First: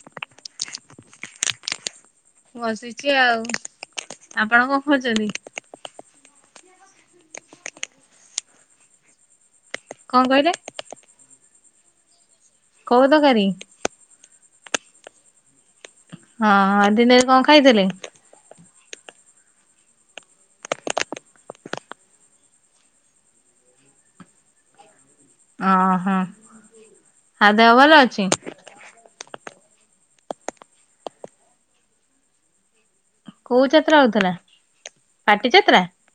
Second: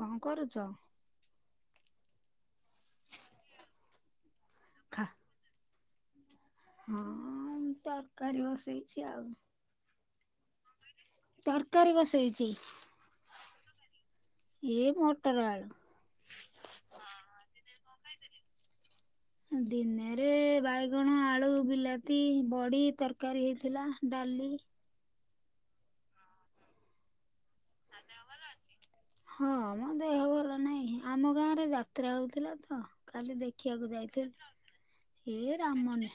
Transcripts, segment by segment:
କଣ କରୁଛ? ବସିଛି ଆଉ, ଆପଣ କଣ ଖା କରଛନ୍ତି? ହଁ ମୁଁ ତରକାରୀ ବସେଇଛି ଆଉ। କଣ କହିଲେ? ତରକାରୀ ବସେଇଛି। କୋଉ ତରକାରୀ? ଏଇ ମୋଟର ଆଳୁ। ହଁ ଦିନେ କଣ ଖାଇଥିଲେ? ଦିନେରେ ବାଇଗଣ, ଆଳୁ, ବିଲାତି, ବଡି ତରକାରୀ ହେଇଥିଲା ଡାଲି ଓଁହୋ, ଆଉ ଦେହ ଭଲ ଅଛି? ହଁ ମ ଦେହ ଭଲ ନହିଁ। ଆମ ଗାଁରେ ଯାତ୍ରା ହଉଥିଲା ତ। କାଲି କୋଉ ଦେଖିବାକୁ ଯାତ୍ରା ହଉଥିଲା? ଯାଇଥିଲି, ପାଟି ହେ ଯାତ୍ରା ରାମନ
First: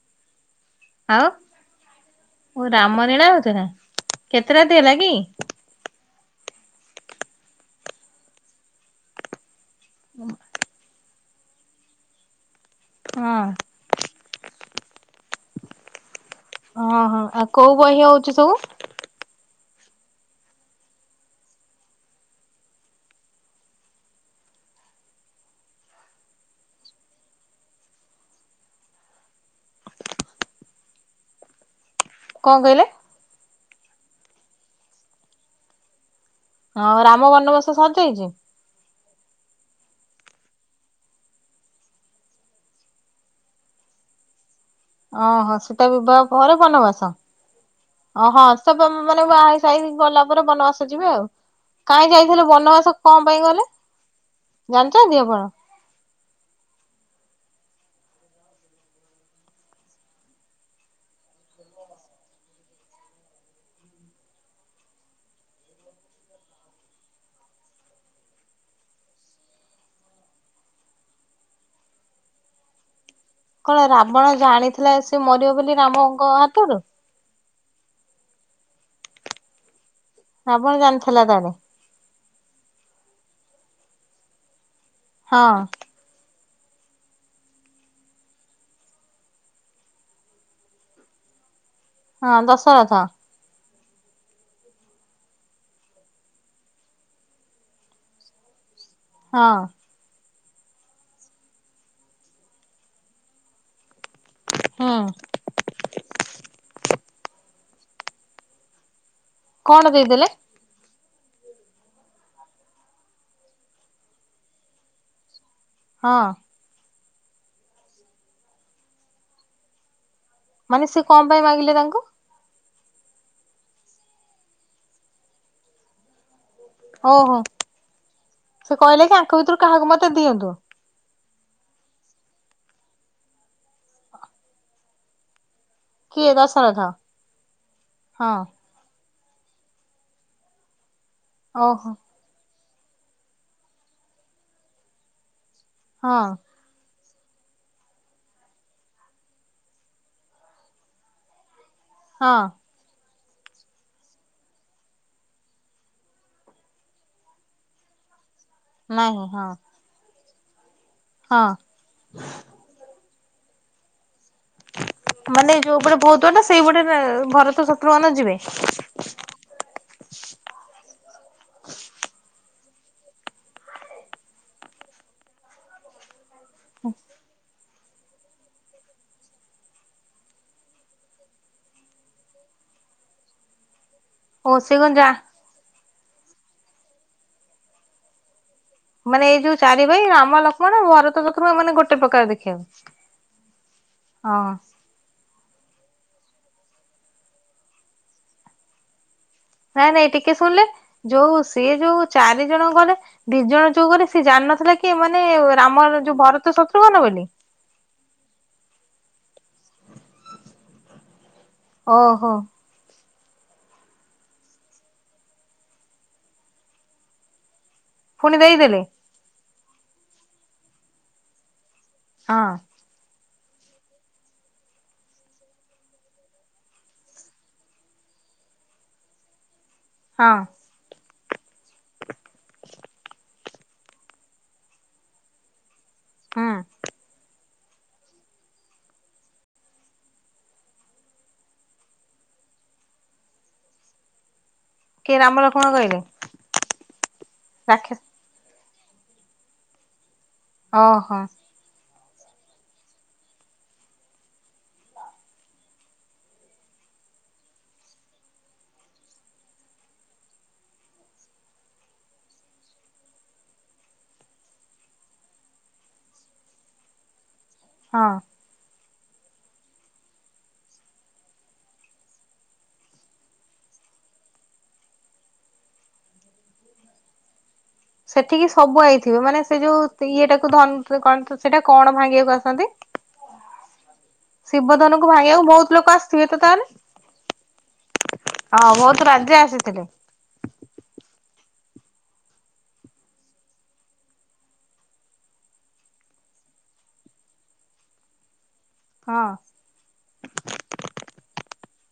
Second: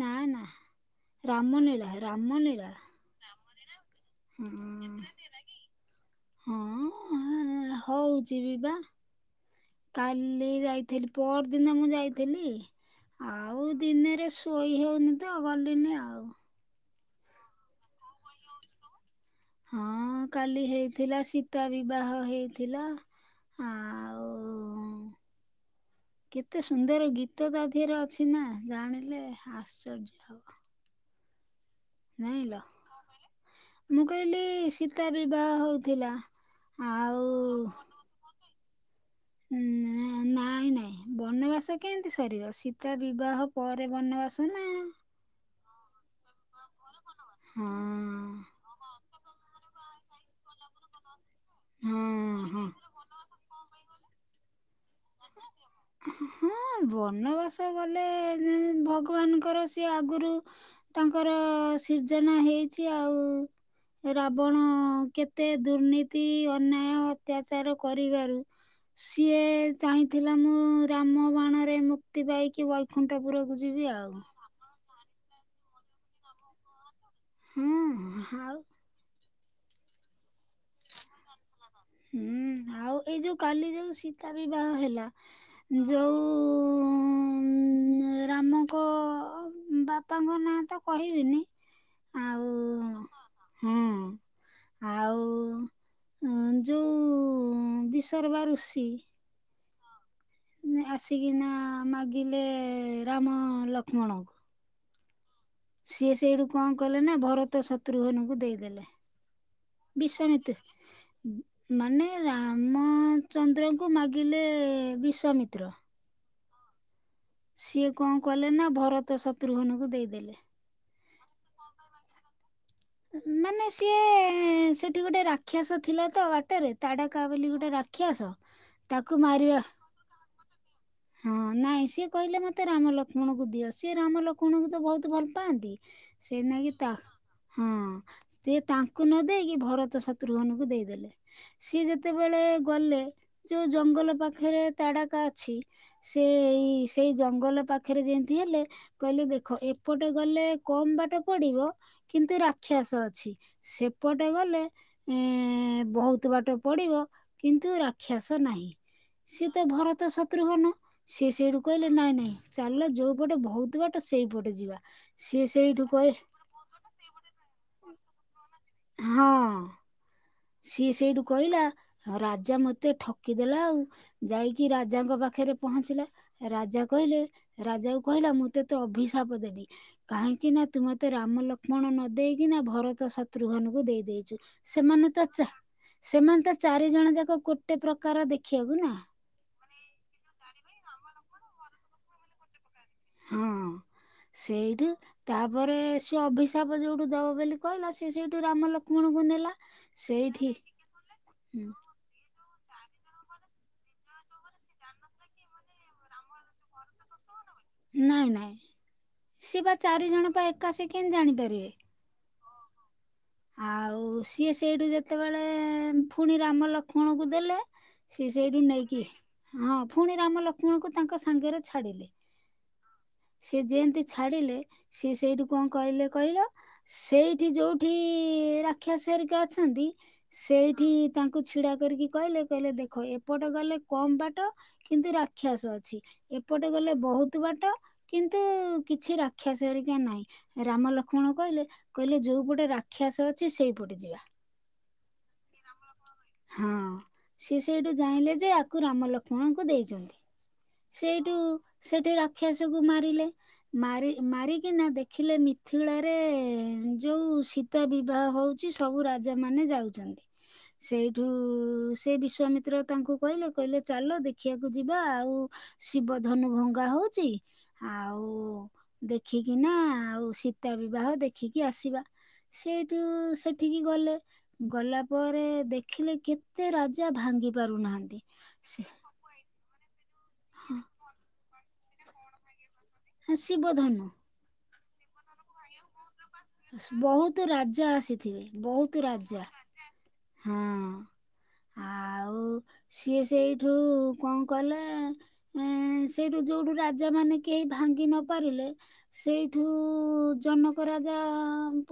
ନା ନା ରାମନୀଳା, ରାମନୀଳା। ମେଳା ହଉଥିଲା? ହଁ କେତେ ରାତି ହେଲା କି? ହଁ ହଉଛିି ବି ବା କାଲି ଯାଇଥିଲି ପହରଦିନ ମୁଁ ଯାଇଥିଲି ହଁ। ଆଉ ଦିନେରେ ଶୋଇ ହଉନି ତ ଗଲିନି ଆଉ। ଓହଁ ଆଉ କୋଉ ବହି ହଉଛି ସବୁ? ହଁ କାଲି ହେଇଥିଲା ସୀତା ବିବାହ ହେଇଥିଲା। ଆଉ କେତେ ସୁନ୍ଦର ଗୀତ ତା ଦେହରେ ଅଛି ନା ଜାଣିଲେ ଆଶ୍ଚର୍ଯ୍ୟ ହବ। କଣ ଯାଇଁଲ କହିଲେ? ମୁଁ କହିଲି ସୀତା ବିବାହ ହଉଥିଲା। ହଁ ଆଉ ରାମ ବନବାସ ସରି ଯାଇଛି? ହୁଁ ନା ନାଇଁ ନାଇଁ ବନବାସ କେମିତି ସରିବ ସୀତା ବିବାହ ପରେ ବନବାସ ନା ଓ ହ ସୀତା ବିବାହ ପରେ ବନବାସ ହଁ। ଓହଁ ସେ ବ ମାନେ ବାହା ହେଇ ସାରି ଗଲା ପରେ ବନବାସ ଯିବେ ଆଉ। କାହିଁ ହଁ ଯାଇଥିଲେ ହଁ। ବନବାସ କଣ ପାଇଁ ଗଲେ ଜାଣିଛନ୍ତି ଆପଣ? ହଁ ବନବାସ ଗଲେ ଭଗବାନଙ୍କର ସିଏ ଆଗୁରୁ ତାଙ୍କର ସିର୍ଜନା ହେଇଛି ଆଉ ରାବଣ କେତେ ଦୁର୍ନୀତି ଅନ୍ୟାୟ ଅତ୍ୟାଚାର କରିବାରୁ ସିଏ ଚାହିଁଥିଲା ମୁଁ ରାମ ବାଣରେ ମୁକ୍ତି ପାଇକି ବୈକୁଣ୍ଠପୁର କଣ ରାବଣ ଜାଣିଥିଲା ସେ ମରିବ ବୋଲି ରାମଙ୍କ ହାତୁରୁ? ହୁଁ ଆଉ ରାବଣ ଜାଣିଥିଲା ତାହେଲେ? ହୁଁ ଆଉ ଏଇ ଯୋଉ କାଲି ଯୋଉ ସୀତା ବିବାହ ହେଲା ହଁ। ଯୋଉ ରାମଙ୍କ ବାପାଙ୍କ ନାଁ ତ କହିବିନି ହଁ ଦଶରଥ। ହୁଁ ଆଉ ଉଁ ଯୋଉଁ ବିସର୍ବା ଋଷି ହଁ। ଆସିକିନା ମାଗିଲେ ରାମ ଲକ୍ଷ୍ମଣ ହଁ। ସିଏ ସେଇଠୁ କଣ କଲେ ନା ଭରତ ଶତ୍ରୁଘନକୁ ଦେଇଦେଲେ। କଣ ଦେଇଦେଲେ? ବିଶ୍ଵାମିତ ମାନେ ରାମଚନ୍ଦ୍ରଙ୍କୁ ମାଗିଲେ ବିଶ୍ଵମିତ୍ର ହଁ। ସିଏ କଣ କଲେ ନା ଭରତ ଶତ୍ରୁଘନକୁ ଦେଇଦେଲେ। ମାନେ ସେ କଣ ପାଇଁ ମାଗିଲେ ତାଙ୍କୁ? ମାନେ ସିଏ ସେଠି ଗୋଟେ ରାକ୍ଷସ ଥିଲା ତ ବାଟେରେ ତାଡ଼କା ଓହୋ ବୋଲି ଗୋଟେ ରାକ୍ଷାସ ସେ କହିଲେ କି ତାକୁ ଆଙ୍କ ଭିତରୁ ମାରିବା କାହାକୁ ମତେ ଦିଅନ୍ତୁ। ହଁ ନାଇଁ ସିଏ କହିଲେ ମତେ ରାମ ଲକ୍ଷ୍ମଣଙ୍କୁ ଦିଅ ସିଏ ରାମ ଲକ୍ଷ୍ମଣଙ୍କୁ ତ ବହୁତ ଭଲ ପାଆନ୍ତି। କିଏ ସେଥିନାଗୀ ଦଶରଥ? ତା ହଁ ହଁ ସେ ତା ଙ୍କୁ ନଦେଇକି ଭରତ ଶତ୍ରୁଘନକୁ ଦେଇଦେଲେ ସିଏ ଓହୋ ଯେତେ ବେଳେ ଗଲେ ଯୋଉ ଜଙ୍ଗଲ ପାଖରେ ତାଡ଼ାକା ଅଛି ହଁ ସେ ଏଇ ଏଇ ଜଙ୍ଗଲ ପାଖରେ ଯେମିତି ହେଲେ କହିଲେ ଦେଖ ଏପଟେ ଗଲେ କମ୍ ବାଟ ପଡ଼ିବ ହଁ କିନ୍ତୁ ରା ଖ୍ୟାସ ଅଛି ସେପଟେ ଗଲେ ଏ ବହୁତ ବାଟ ପଡ଼ିବ କିନ୍ତୁ ରାକ୍ଷସ ନାହିଁ। ନାହିଁ ହଁ ସିଏ ତ ଭରତ ଶତ୍ରୁଘନ ସିଏ ହଁ ସେଇଠୁ କହିଲେ ନାଇଁ ନାଇଁ ଚାଲ ଯୋଉ ପଟେ ଭହୁତ ବାଟ ସେଇପଟେ ଯିବା ସିଏ ମାନେ ଯୋଉ ସେଇଠୁ ପଟେ କହି ବହୁତ ବାଟ ସେଇ ପଟେ ରେ ଭରତ ଶତ୍ରୁଘ୍ନ ଯିବେ? ହଁ। ସିଏ ସେଇଠୁ କହିଲା ଆଉ ରାଜା ମତେ ଠକିଦେଲା ଆଉ ଯାଇକି ରାଜାଙ୍କ ପାଖରେ ପହଞ୍ଚିଲା। ରାଜା କହିଲେ ରାଜା କୁ କହିଲା ମୁଁ ତତେ ଅଭିଶାପ ଦେବି। କାହିଁକି ନା ତୁ ମତେ ରାମ ଲକ୍ଷ୍ମଣ ନ ଦେଇକି ନା ଭରତ ଶତ୍ରୁଘ୍ନଙ୍କୁ ଦେଇ ଦେଇ ଛୁ ଓ ସେ କଣ ଯା ସେମାନେ ତ ଚା ସେମାନେ ତ ଚାରିଜଣ ଯାକ ଗୋଟେ ପ୍ରକାର ଦେଖିବାକୁ ନା। ମାନେ ଏଇ ଯୋଉ ଚାରି ଭାଇ ରାମ, ଲକ୍ଷ୍ମଣ, ଭରତ, ଲକ୍ଷ୍ମନ ଗୋଟେ ପ୍ରକାର ଦେଖିବାକୁ। ହଁ ହଁ ସେଇଠୁ। ତାପରେ ସେ ଅଭିଶାପ ଯୋଉଠୁ ଦବ ବୋଲି କହିଲା ସିଏ ସେଇଠୁ ରାମ ଲକ୍ଷ୍ମଣଙ୍କୁ ନେଲା। ନାଇଁ ନାଇଁ ଟିକେ ସେଇଠି ଶୁଣିଲେ ଯୋଉ ହୁଁ। ସିଏ ଯୋଉ ଚାରି ଜଣ ଗଲେ। ଦି ଜଣ ଯୋଉ ଗଲେ ସିଏ ଜାଣିନଥିଲା କି ଏମାନେ ରାମର ଯୋଉ ଭରତ ଶତ୍ରୁଘ୍ନ ବୋଲି। ନାଇଁ ନାଇଁ ସେ ବା ଚାରିଜଣ ପା ଏକା ସେ କେମତି ଜାଣିପାରିବେ। ଓହୋ। ଆଉ ସିଏ ସେଇଠୁ ଯେତେବେଳେ ପୁଣି ରାମ ଲକ୍ଷ୍ମଣକୁ ଦେଲେ। ସିଏ ପୁଣି ସେଇଠୁ ଦେଇଦେଲେ ନେଇକି ହଁ ପୁଣି ରାମ ଲକ୍ଷ୍ମଣଙ୍କୁ ତାଙ୍କ ସାଙ୍ଗରେ ଛାଡିଲେ। ହଁ। ସିଏ ଯେନ୍ତି ଛାଡିଲେ ସିଏ ସେଇଠୁ କଣ କହିଲେ କହିଲ। ସେଇଠି ଯଉଠି ରାକ୍ଷସୀ ହେରିକା ଅଛନ୍ତି। ହଁ ସେଇଠି ତାଙ୍କୁ ଛିଡା କରିକି କହିଲେ କହିଲେ ଦେଖ ଏପଟ ଗଲେ। କମ ବାଟ କିନ୍ତୁ ରାକ୍ଷସ ଅଛି ହୁଁ ଏପଟେ ଗଲେ ବହୁତ ବାଟ। କିନ୍ତୁ କିଛି ରାକ୍ଷସ ହେରିକା ନାହିଁ। ରାମ ଲକ୍ଷ୍ମଣ କହିଲେ କହିଲେ ଯୋଉପଟେ ରାକ୍ଷାଶ ଅଛି ସେଇପଟେ ଯିବା। କେ ରାମ ଲ ହଁ ସିଏ ସେଇଠୁ ରାକ୍ଷସ ଜାଣିଲେ ଯେ ଆକୁ ରାମ ଲକ୍ଷ୍ କ୍ଷଣ ଙ୍କୁ ଦେଇଛନ୍ତି ଓହୋ ସେଇଠୁ ସେଠି ରାକ୍ଷସକୁ ମାରିଲେ। ମାରି ମାରିକିନା ଦେଖିଲେ ମିଥିୁଳାରେ ଯୋଉ ସି ତା ବିବାହ ହଉଛି ସବୁ ରାଜା ମାନେ ଯାଉଛନ୍ତି। ସେଇଠୁ ସେ ବିଶ୍ଵାମିତ୍ର ତାଙ୍କୁ କହିଲେ କହିଲେ ଚାଲ ଦେଖିବାକୁ ଯିବା ଆଉ। ଶିବ ଧନୁ ଭଙ୍ଗା ହଉଛି ହଁ। ଆଉ। ଦେଖିକି ନା ଆଉ ସୀତା ବିବାହ ଦେଖିକି ଆସିବା। ସେଠୁ ସେଠିକି ଗଲେ ଗଲା। ପରେ ଦେଖିଲେ କେତେ ରାଜା ଭାଙ୍ଗି ପାରୁନାହାନ୍ତି। ସେଠିକି ସବୁ ଆଇଥିବେ ମାନେ ସେ ଯୋଉ ଇଏଟାକୁ ଧନ୍ କଣ ତ ସେଟା କଣ ଭାଙ୍ଗିବାକୁ ଆସନ୍ତି। ଶିବଧନୁ। ଶିବଧନୁ ଭାଙ୍ଗିବାକୁ ବହୁତ ଲୋକ ଆସିଥିବେ ତ ତାହେଲେ ବହୁତ ରାଜା ଆସିଥିବେ ହଁ ବହୁତ ରାଜା ଆସିଥିଲେ। ହଁ। ଆଉ ସିଏ ସେଇଠୁ କଣ କଲେ। ଏଁ ସେଇଠୁ ଯୋଉଠୁ ରାଜା ମାନେ କେହି ଭାଙ୍ଗି ନ ପାରିଲେ। ହଁ ସେଇଠୁ ଜନକ ରାଜା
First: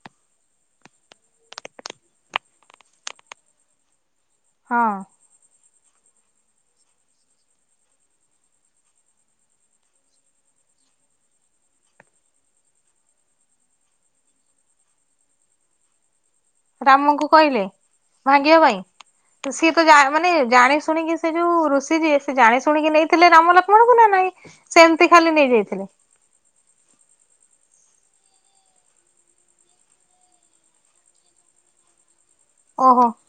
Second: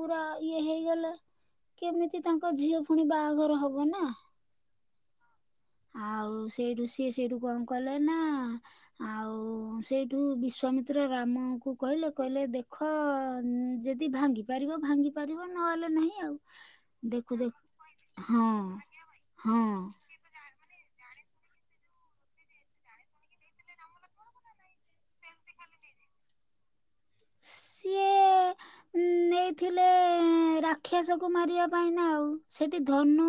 ପୁରା ଇଏ ହେଇଗଲେ। କେମିତି ତାଙ୍କ ଝିଅ ପୁଣି ବାହାଘର ହବ ନା। ହଁ। ଆଉ ସେଇଠୁ ସିଏ ସେଇଠୁ କଣ କଲେ ନା। ଆଉ ସେଇଠୁ ବିଶ୍ଵାମିତ୍ର ରାମ କୁ କହିଲେ କହିଲେ ଦେଖ। ଯଦି ଭାଙ୍ଗି ପାରିବ ଭାଙ୍ଗି ପାରିବ ନହେଲେ ନାହିଁ ଆଉ। ରାମଙ୍କୁ ଦେଖୁ କହିଲେ ଦେଖୁ ହଁ ଭାଗିବା ପାଇଁ ହଁ ସିଏ ତ ଯା ମାନେ ଜାଣି ଶୁଣିକି ସେ ଯୋଉ ଋଷି ଯିଏ ସେ ଜାଣି ଶୁଣିକି ନେଇଥିଲେ ରାମ ଲକ୍ଷ୍ମଣଙ୍କୁ ନା ନାଇଁ। ସେମିତି ଖାଲି ନେଇଯାଇଥିଲେ। ସିଏ [unintelligible] ନେଇଥିଲେ ରାକ୍ଷସକୁ ମାରିବା ପାଇଁ ନା ଆଉ। ସେଠି ଓହୋ ଧନୁ।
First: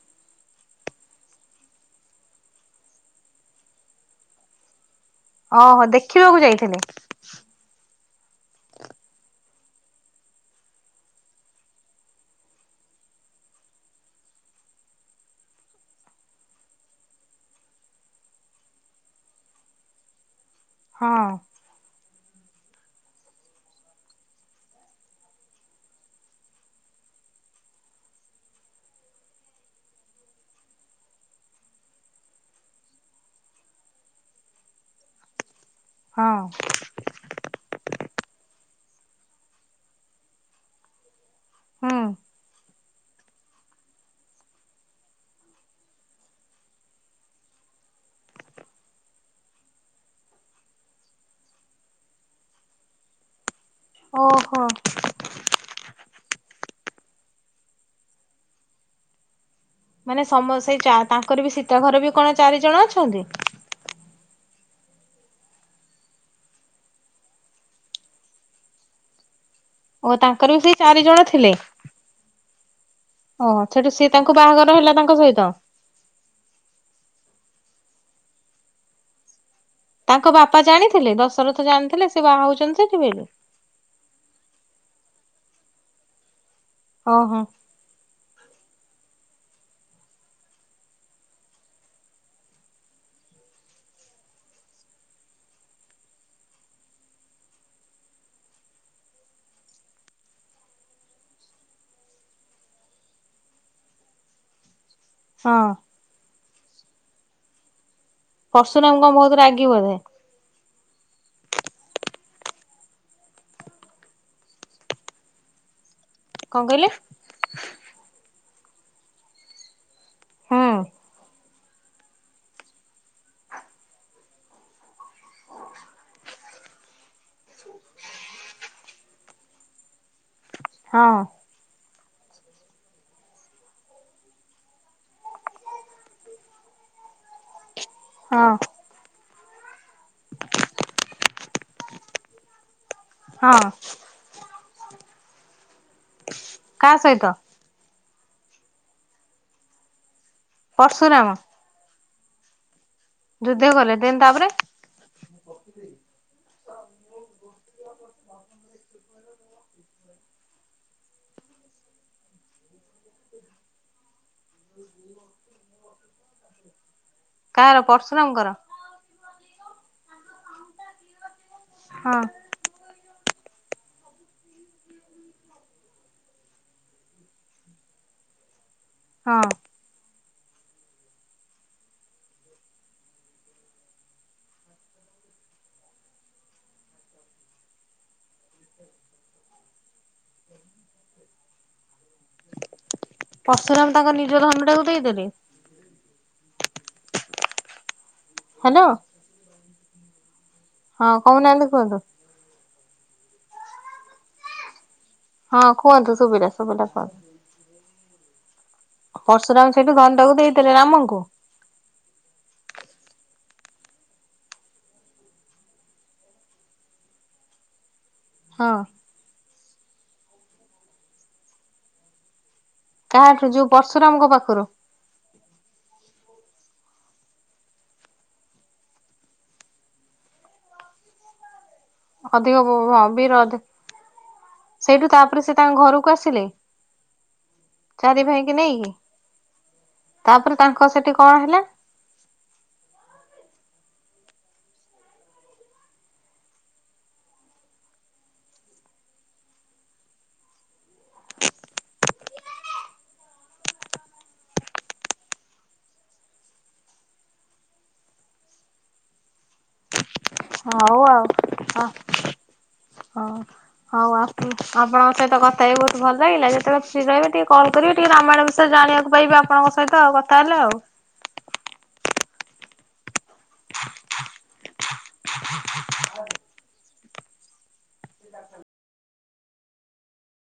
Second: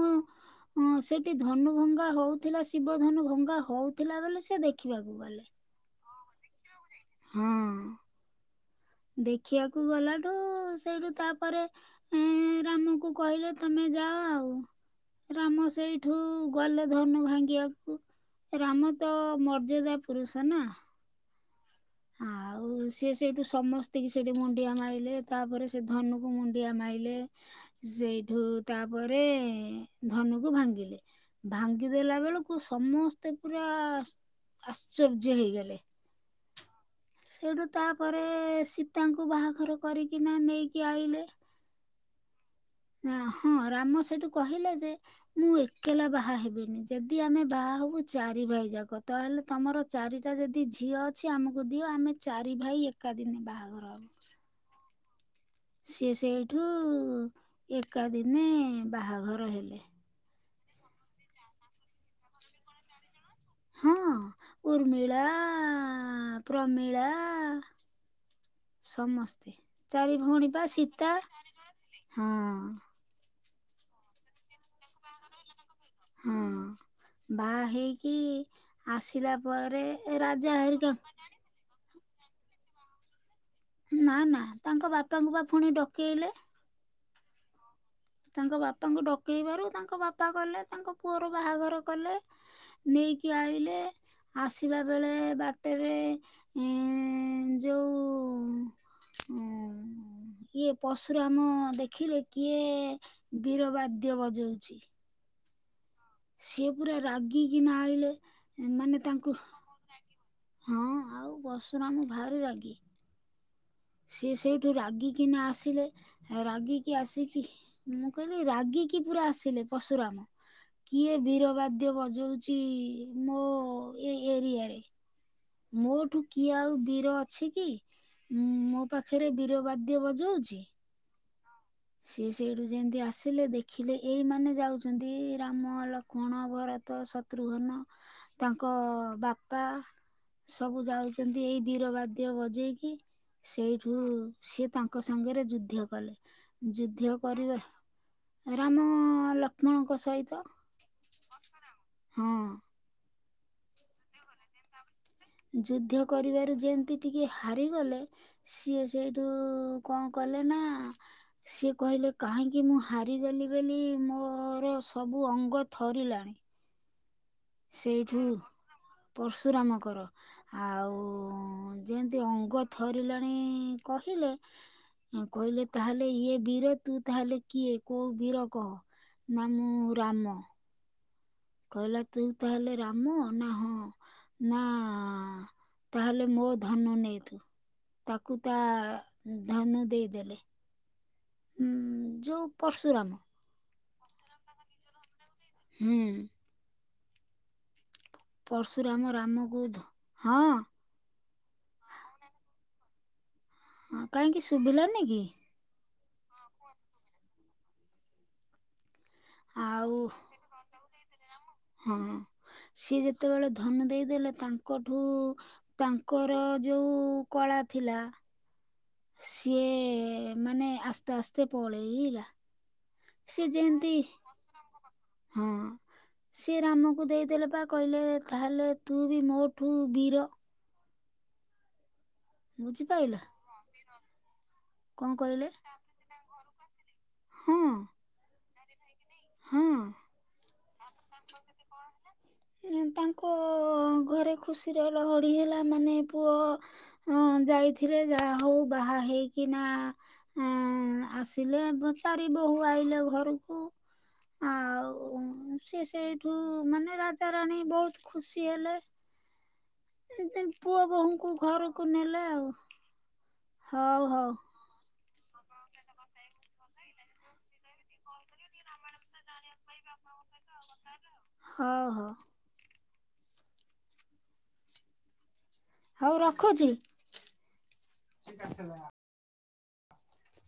ହଁ ସେଠି ଧନୁ ଭଙ୍ଗା ହଉଥିଲା ଶିବ ଧନୁ ଭଙ୍ଗା ହଉଥିଲା ବୋଲି ସେଦେଖିବାକୁ ଗଲେ। ହଁ ହଁ ଦେଖିବାକୁ ଯାଇଥିଲେ। ହଁ ଦେଖିଆକୁ ଗଲାଠୁ ସେଇଠୁ ତାପରେ ଉଁ, ରାମକୁ କହିଲେ ତମେ ଯାଅ ଆଉ। ରାମ ସେଇଠୁ ଗଲେ ଧନୁ ଭାଙ୍ଗିଆକୁ। ରାମତ ମର୍ଯ୍ୟାଦା ପୁରୁଷନା। ହଁ। ହୁଁ। ସିଏ ସେଇଠୁ ସମସ୍ତିକି ସେଠି ମୁଣ୍ଡିଆ ମାଇଲେ ତାପରେ ସେଧନୁକୁ ମୁଣ୍ଡିଆ ମାଇଲେ ସେଇଠୁ ତାପରେ ଧନୁକୁ ଭାଙ୍ଗିଲେ ଭାଙ୍ଗିଦେଲା ବେଳକୁ ସମସ୍ତେ ପୁରା ଆଶ୍ଚର୍ଯ୍ୟ ହେଇଗଲେ। ହଁ। ସେଇଠୁ ତାପରେ ସୀତାଙ୍କୁ ବାହାଘର କରିକିନା ନେଇକି ଆଇଲେ ହୁଁ। ନା ହଁ ରାମସେଠୁ କହିଲେଯେ ମୁଁ ଏକେଲା ବାହାହେବିନି ଯଦି ଆମେ ବାହାହବୁ ଚାରି ଭାଇଯାକ ତାହେଲେ ତମର ଚାରିଟା ଯଦି ଝିଅ ଅଛି ଆମକୁ ଦିଅ ଆମେ ଚାରି ଭାଇ ଏକାଦିନେ ବାହାଘର ହବ। ହଁ। ସିଏ ସେଇଠୁ ଏକାଦିନେ ବାହାଘର ହେଲେ। ମାନେ ସମ ସେଇ ଚା ତାଙ୍କରବି ସୀତା ଘରେବି କଣ ଚାରିଜଣ ଅଛନ୍ତି? ହଁ ଉର୍ମିଳା ପ୍ରମିଳା ସମସ୍ତେ ଓ ଚାରି ତାଙ୍କର ବି ଭଉଣୀବା ସେଇ ଚାରି ସୀତା ଜଣ ହଁ। ହଁ ସେଠୁ ସିଏତାଙ୍କୁ ବାହାଘର ହେଲା ତାଙ୍କ ସହିତ? ହଁ ବାହାହେଇକି ଆସିଲା ପରେ ତାଙ୍କ ରାଜା ବାପା ହେରିକା ଜାଣିଥିଲେ ଦଶରଥ ଜାଣିଥିଲେ ସେ ବାହା ହଉଛନ୍ତି ସେଠି ବୋଲି? ନା ନା ତାଙ୍କ ବାପାଙ୍କୁବା ଫୁଣି ଡକେଇଲେ। ଓହୋ। ତାଙ୍କ ବାପାଙ୍କୁ ଡକେଇବାରୁ ତାଙ୍କ ବାପା ଗଲେ ତାଙ୍କ ପୁଅର ବାହାଘର କଲେ। ନେଇକି ଆଇିଲେ ଆସିଲା ବେଳେ ବାଟରେ ଏଁ ଯୋଉ ଉଁ ହୁଁ ଇଏ ପର୍ଶୁରାମ ଦେଖିଲେ କିଏ ବୀର ବାଦ୍ୟ ବଜଉଛି। ହଁ। ସିଏ ପୁରା ରାଗିକିନା ଆଇଲେ ପର୍ଶୁରାମ ମାନେ କଣ ବହୁତ ତାଙ୍କୁ ରାଗି ବୋଧେ ହଁ ଆଉ ପର୍ଶୁରାମ ଭାରି ରାଗି। ସିଏ ସେଇଠୁ ରାଗୀକିନା ଆସିଲେ କଣ କହିଲେ ରାଗିକିି ଆସିକି ମୁଁ କହିଲି ରାଗିକି ପୁରା ଆସିଲେ ପର୍ଶୁରାମ ହୁଁ କିଏ ବୀରବାଦ ଦ୍ୟ ବଜାଉଚି ମୋଏଇ ଏରିଆରେ ମୋଠୁ କିଏଆଉ ବୀର ଅଛିକି? ଉଁ ମୋପାଖରେ ବୀର ବାଦ୍ୟ ବଜଉଛି। ହଁ। ସିଏ ସେଇଠୁ ଯେମତି ଆସିଲେ ଦେଖିଲେ ଏଇମାନେ ଯାଉଛନ୍ତି ରାମ, ଲକ୍ଷ୍ମଣ, ଭରତ ସ ତ୍ରୃଘନ ହଁ। ତାଙ୍କ ବାପା ସବୁ ଯାଉଚନ୍ତି ଏଇ ବୀରବାଦ୍ୟ ବଜେଇକି ହଁ ସେଇଠୁ ସିଏ ତାଙ୍କ ସାଙ୍ଗରେ ଯୁଦ୍ଧ କଲେ। କାହା ଯୁଦ୍ଧ ସହିତ କରିବା ରାମ ଲକ୍ଷ୍ମଣଙ୍କ ସହିତ। ପର୍ଶୁରାମ। ହଁ। ଯୁଦ୍ଧ କଲେ ଦେନ୍ ତାପରେ ଯୁଦ୍ଧ କରିବାରୁ ଯେମିତି ଟିକେ ହାରିଗଲେ ସିଏ ସେଇଠୁ କଣ କଲେ ନା ସିଏ କହିଲେ କାହିଁକି ମୁଁ ହାରିଗଲି ବୋଲି ମୋ ମୋର ସବୁ ଅଙ୍ଗ ଥରିଲାଣି। କାହାର ସେଇଠୁ ପର୍ଶୁରାମଙ୍କର ପରଶୁରାମଙ୍କର ଆଉ ହଁ ଯେମିତି ଅଙ୍ଗ ଥରିଲାଣି କହିଲେ କହିଲେ ତାହେଲେ ଇଏ ବୀର ତୁ ତାହେଲେ କିଏ କୋଉ ବୀର କହ। ହଁ ନା ମୁଁ ରାମ। କହିଲା ତୁ ତାହେଲେ ରାମ ନା ହଁ। ନା ତାହେଲେ ମୋ ଧନୁ ନେଏତୁ। ତାକୁ ତା ଧନୁ ଦେଇଦେଲେ। ଯୋଉ ପରର୍ଶୁରାମ। ପରଶୁରାମ ତାଙ୍କ ନିଜ ଧନୁ ଟାକୁ ଦେଇଦେଲେ? ହୁଁ। ହ୍ୟାଲୋ ପରଶୁରାମ ରାମକୁ ଧ ହଁ। ହଁ କଉନାହାନ୍ତି କୁହନ୍ତୁ? ହଁ କାହିଁକି ଶୁଭିଲାନି କି? ହଁ କୁହନ୍ତୁ ସୁବିଲା ସୁବିିଲା କୁହନ୍ତୁ? ପରଶୁରାମ ଆଉ ସେଇଠୁ ଧନୁଟାକୁ ଦେଇଥିଲେ ରାମଙ୍କୁ? ହଁ ସିଏ ଯେତେବେଳେ ଧନୁ ଦେଇଦେଲେ ତାଙ୍କଠୁ ତାଙ୍କର ଯୋଉ କଳା ଥିଲା। ହଁ। ସିଏ ମାନେ ଆସ୍ତେ ଆସ୍ତେ ପଳେଇଲା। କାହାଠୁ ସିଏ ଯୋଉ ଯେମିତି ପର୍ଶୁରାମଙ୍କ ପାଖରୁ ହଁ। ସିଏ ରାମକୁ ଦେଇଦେଲେ ପା କହିଲେ ତାହେଲେ ତୁ ବି ମୋଠୁ ବୀର। ଅଧିକ ଵ ଭା ବୁଝିପାଇଲ ବିର ଅଧି ସେଇଠୁ କଣ ତାପରେ କହିଲେ ସେ ତାଙ୍କ ଘରକୁ ଆସିଲେ? ହୁଁ। ଚାରି ଭାଇଙ୍କି ନେଇକି ତାପରେ ତାଙ୍କ ସେଠି କଣ ହେଲା? ତାଙ୍କ ଘରେ ଖୁସିର ଲହଡ଼ି ହେଲା ମାନେ ପୁଅ ହଁ ଯାଇଥିଲେ ଯାହା ହୋଉ ବାହା ହେଇକି ନା ଏ ଆସିଲେ ଚାରି ବୋହୂ ଆଇଲେ ଘରକୁ। ଆଉ ସେ ସେଇଠୁ ମାନେ ରାଜାରାଣୀ ବୋହୁତ ଖୁସି ହେଲେ। ଏ ପୁଅ ହଉ ଆଉ ବୋହୂଙ୍କୁ ଘରକୁ ନେଲା ଆଉ। ହଁ ହଉ ହୋଉ ହଉ ଆସୁଚି। ଆପଣଙ୍କ ସହିତ କଥା ହେଇ ବୋହୁତ ଭଲ ଲାଗିଲା ଯେତେବେଳେ ଫ୍ରିରହିବେ ଟିକେ କଲ କରିବେ ଟିକେ ରାମାୟଣ ବିଷୟରେ ଜଣିବାକୁ ପାଇବା। ଆପଣଙ୍କ ସହିତ ଆଉ କଥା ହେଲେ ଆଉ। ହୋଉ ହୋଉ। ହୋଉ ରଖୁଚି। [inaudible]